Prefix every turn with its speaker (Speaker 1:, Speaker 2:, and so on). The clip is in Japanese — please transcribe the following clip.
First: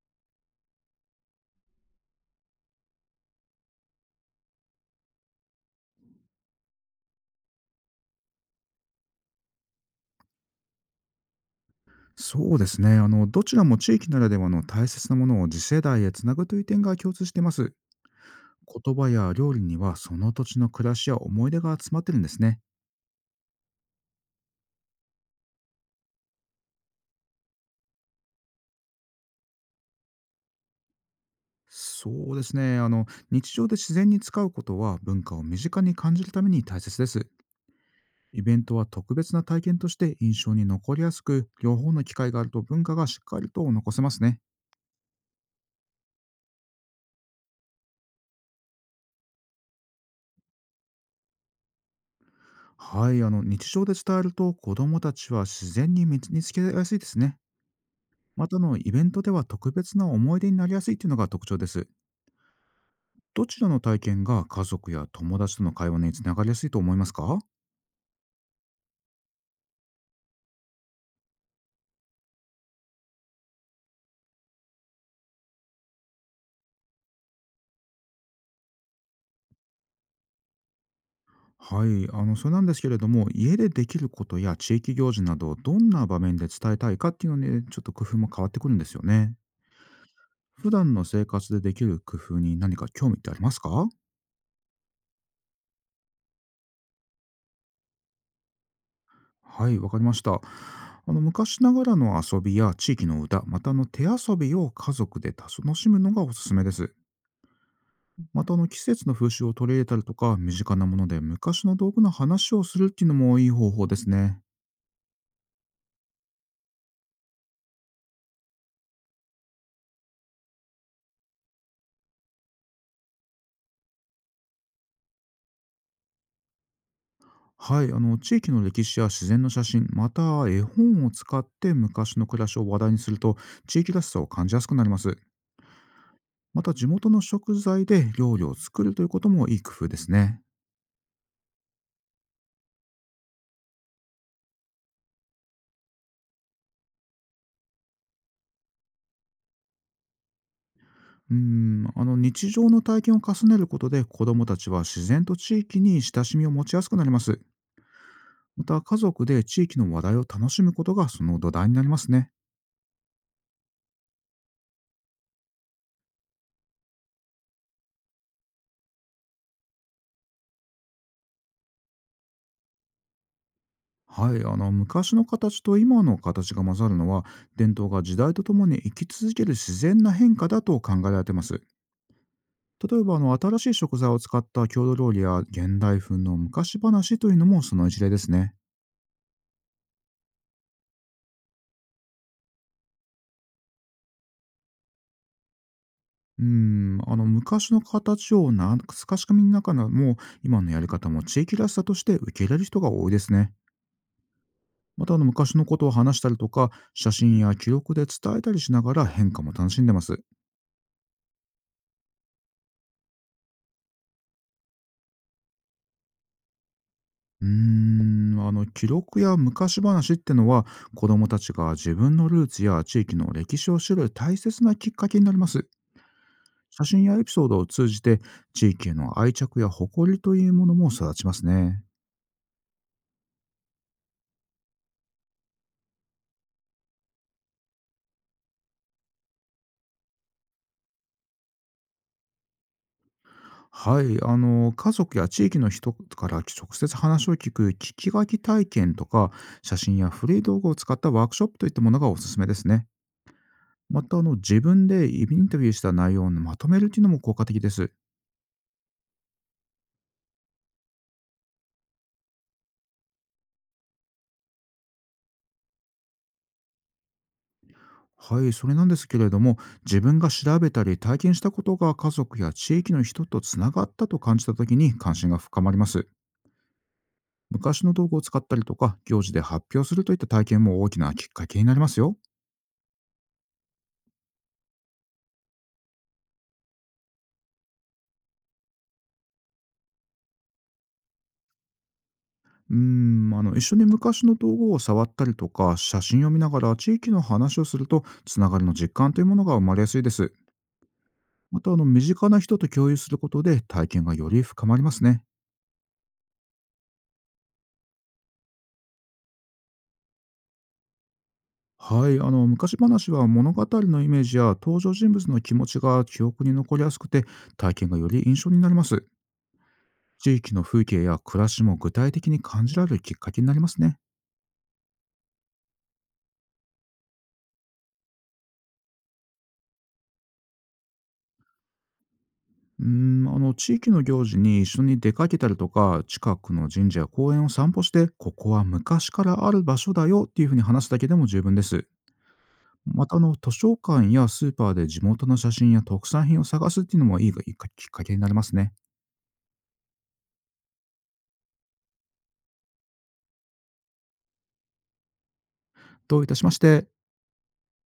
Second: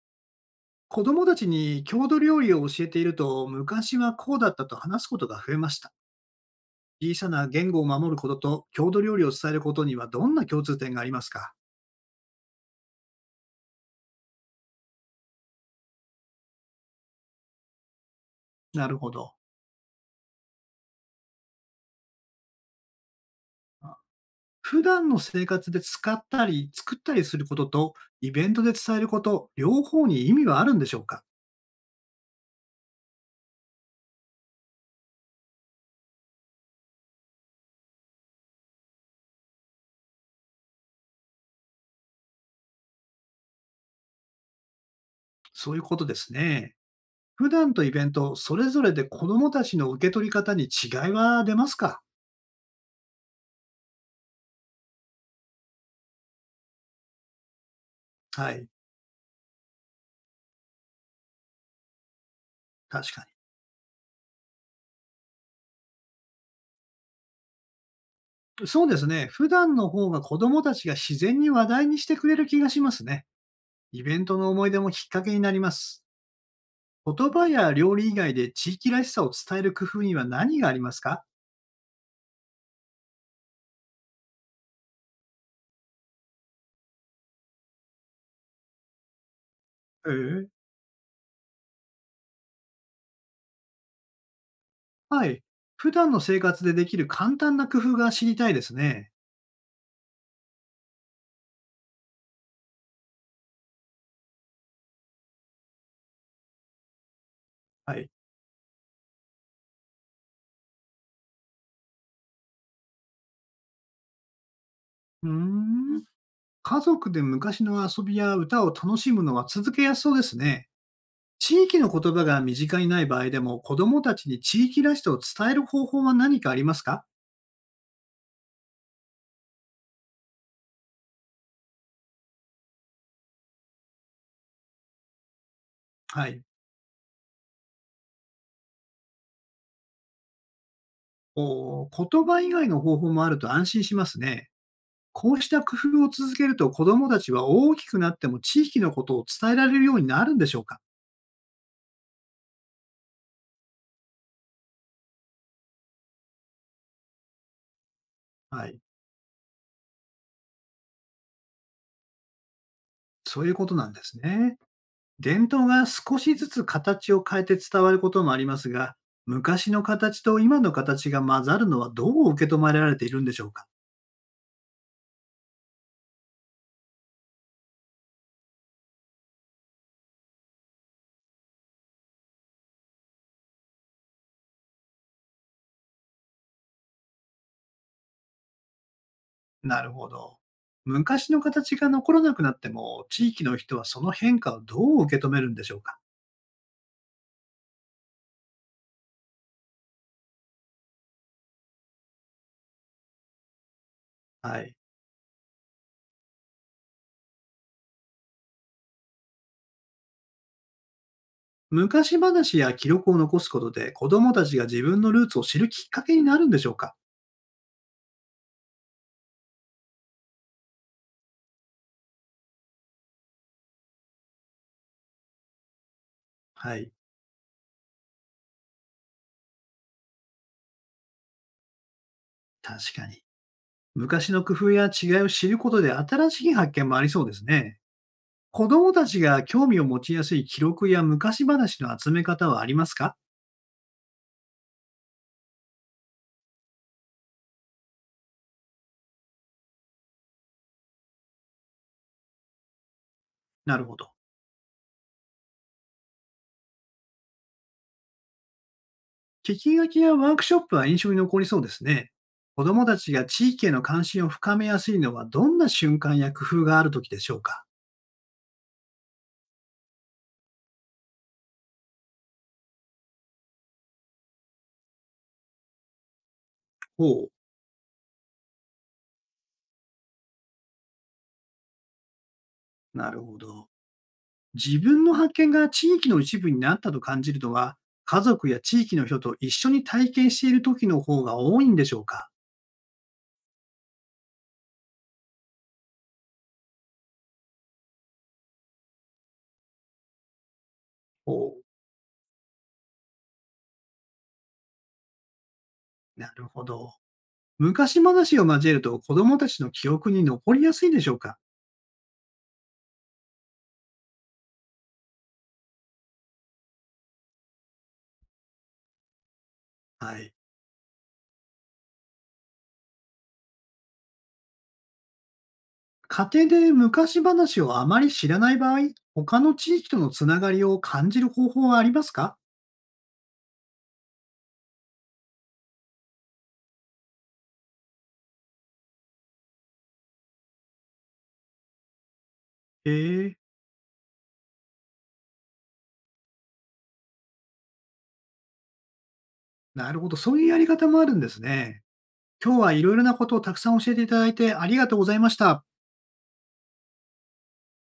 Speaker 1: 子供たちに郷土料理を教えていると、昔はこうだったと話すことが増えました。小さな言語を守ることと郷土料理を伝えることにはどんな共通点がありますか？
Speaker 2: そうですね。どちらも地域ならではの大切なものを次世代へつなぐという点が共通しています。
Speaker 1: な
Speaker 2: 言
Speaker 1: る
Speaker 2: 葉
Speaker 1: ほど。
Speaker 2: や料理にはその土地の暮らしや思い出が詰まってるんですね。
Speaker 1: あ。普段の生活で使ったり作ったりすることとイベントで伝えること、両方に意味はあるんでしょうか？
Speaker 2: そうですね。日常で自然に使うことは文化を身近に感じるために大切です。イベントは特別な体験として印象に残りやすく、両方の機会があると文化がしっかりと残せますね。
Speaker 1: そういうことですね。普段とイベント、それぞれで子供たちの受け取り方に違いは出ますか？
Speaker 2: はい、日常で伝えると子供たちは自然に身につけやすいですね。ま
Speaker 1: は
Speaker 2: た
Speaker 1: い。
Speaker 2: イベントでは特別な思い出になりやすいっていうのが特徴です。
Speaker 1: 確かに。
Speaker 2: どちらの体験が家族や友達との会話につながりやすいと思いますか？
Speaker 1: そうですね。普段の方が子供たちが自然に話題にしてくれる気がしますね。イベントの思い出もきっかけになります。言葉や料理以外で地域らしさを伝える工夫には何がありますか？
Speaker 2: はい、それなんですけれども、家でできることや地域行事などをどんな場面で伝えたいかっていうので、ちょっと工夫も変わってくるんですよね。
Speaker 1: ええ。
Speaker 2: 普段の生活でできる工夫に何か興味ってありますか？
Speaker 1: はい。普段の生活でできる簡単な工夫が知りたいですね。
Speaker 2: はい、わかりました。昔ながらの遊びや地域の歌、また手遊びを家族で楽しむのがおすすめです。
Speaker 1: はい。
Speaker 2: また季節の風習を取り入れたりとか、身近なもので昔の道具の話をするっていうのもいい方法ですね。
Speaker 1: うーん。家族で昔の遊びや歌を楽しむのは続けやすそうですね。地域の言葉が身近にない場合でも子供たちに地域らしさを伝える方法は何かありますか？
Speaker 2: はい、地域の歴史や自然の写真、また絵本を使って昔の暮らしを話題にすると、地域らしさを感じやすくなります。
Speaker 1: はい。
Speaker 2: また地元の食材で料理を作るということもいい工夫ですね。
Speaker 1: お。言葉以外の方法もあると安心しますね。こうした工夫を続けると子どもたちは大きくなっても地域のことを伝えられるようになるんでしょうか？
Speaker 2: うーん、日常の体験を重ねることで、子どもたちは自然と地域に親しみを持ちやすくなります。ま
Speaker 1: はい。
Speaker 2: た家族で地域の話題を楽しむことがその土台になりますね。
Speaker 1: そういうことなんですね。伝統が少しずつ形を変えて伝わることもありますが、昔の形と今の形が混ざるのはどう受け止められているんでしょうか？
Speaker 2: はい、昔の形と今の形が混ざるのは、伝統が時代とともに生き続ける自然な変化だと考えられています。例えば新しい食材を使った郷土料理や現代風の昔話というのもその一例ですね。
Speaker 1: なるほど。昔の形が残らなくなっても、地域の人はその変化をどう受け止めるんでしょうか？
Speaker 2: うーん、昔の形を懐かしみながらも、今のやり方も地域らしさとして受け入れる人が多いですね。
Speaker 1: はい。
Speaker 2: また昔のことを話したりとか、写真や記録で伝えたりしながら変化も楽しんでます。
Speaker 1: 昔話や記録を残すことで、子供たちが自分のルーツを知るきっかけになるんでしょうか？
Speaker 2: うーん、記録や昔話ってのは、子どもたちが自分のルーツや地域の歴史を知る大切なきっかけになります。
Speaker 1: は
Speaker 2: 写
Speaker 1: い、
Speaker 2: 真やエピソードを通じて、地域への愛着や誇りというものも育ちますね。
Speaker 1: 確かに。昔の工夫や違いを知ることで新しい発見もありそうですね。子供たちが興味を持ちやすい記録や昔話の集め方はありますか？
Speaker 2: はい、家族や地域の人から直接話を聞く聞き書き体験とか、写真や古い道具を使ったワークショップといったものがおすすめですね。
Speaker 1: なるほ
Speaker 2: ま
Speaker 1: ど。
Speaker 2: た自分でインタビューした内容をまとめるっていうのも効果的です。
Speaker 1: 聞き書きやワークショップは印象に残りそうですね。子供たちが地域への関心を深めやすいのはどんな瞬間や工夫があるときでしょうか？
Speaker 2: はい、それなんですけれども、自分が調べたり体験したことが家族や地域の人とつながったと感じたときに関心が深まります。
Speaker 1: ほう、
Speaker 2: 昔の道具を使ったりとか、行事で発表するといった体験も大きなきっかけになりますよ。
Speaker 1: なるほど。自分の発見が地域の一部になったと感じるのは、家族や地域の人と一緒に体験している時の方が多いんでしょうか？
Speaker 2: うーん、一緒に昔の道具を触ったりとか、写真を見ながら地域の話をすると、つながりの実感というものが生まれやすいです。
Speaker 1: おう。
Speaker 2: また、身近な人と共有することで体験がより深まりますね。
Speaker 1: なるほど。昔話を交えると子供たちの記憶に残りやすいでしょうか？
Speaker 2: はい、昔話は物語のイメージや登場人物の気持ちが記憶に残りやすくて、体験がより印象になります。
Speaker 1: はい。
Speaker 2: 地域の風景や暮らしも具体的に感じられるきっかけになりますね。
Speaker 1: 家庭で昔話をあまり知らない場合、他の地域とのつながりを感じる方法はありますか？
Speaker 2: うーん、地域の行事に一緒に出かけたりとか、近くの神社や公園を散歩して、ここは昔からある場所だよっていうふうに話すだけでも十分です。
Speaker 1: へ
Speaker 2: また
Speaker 1: え、
Speaker 2: 図書館やスーパーで地元の写真や特産品を探すっていうのもいいきっかけになりますね。
Speaker 1: なるほど。そういうやり方もあるんですね。今日はいろいろなことをたくさん教えていただいてありがとうございました。
Speaker 2: どういたしまして。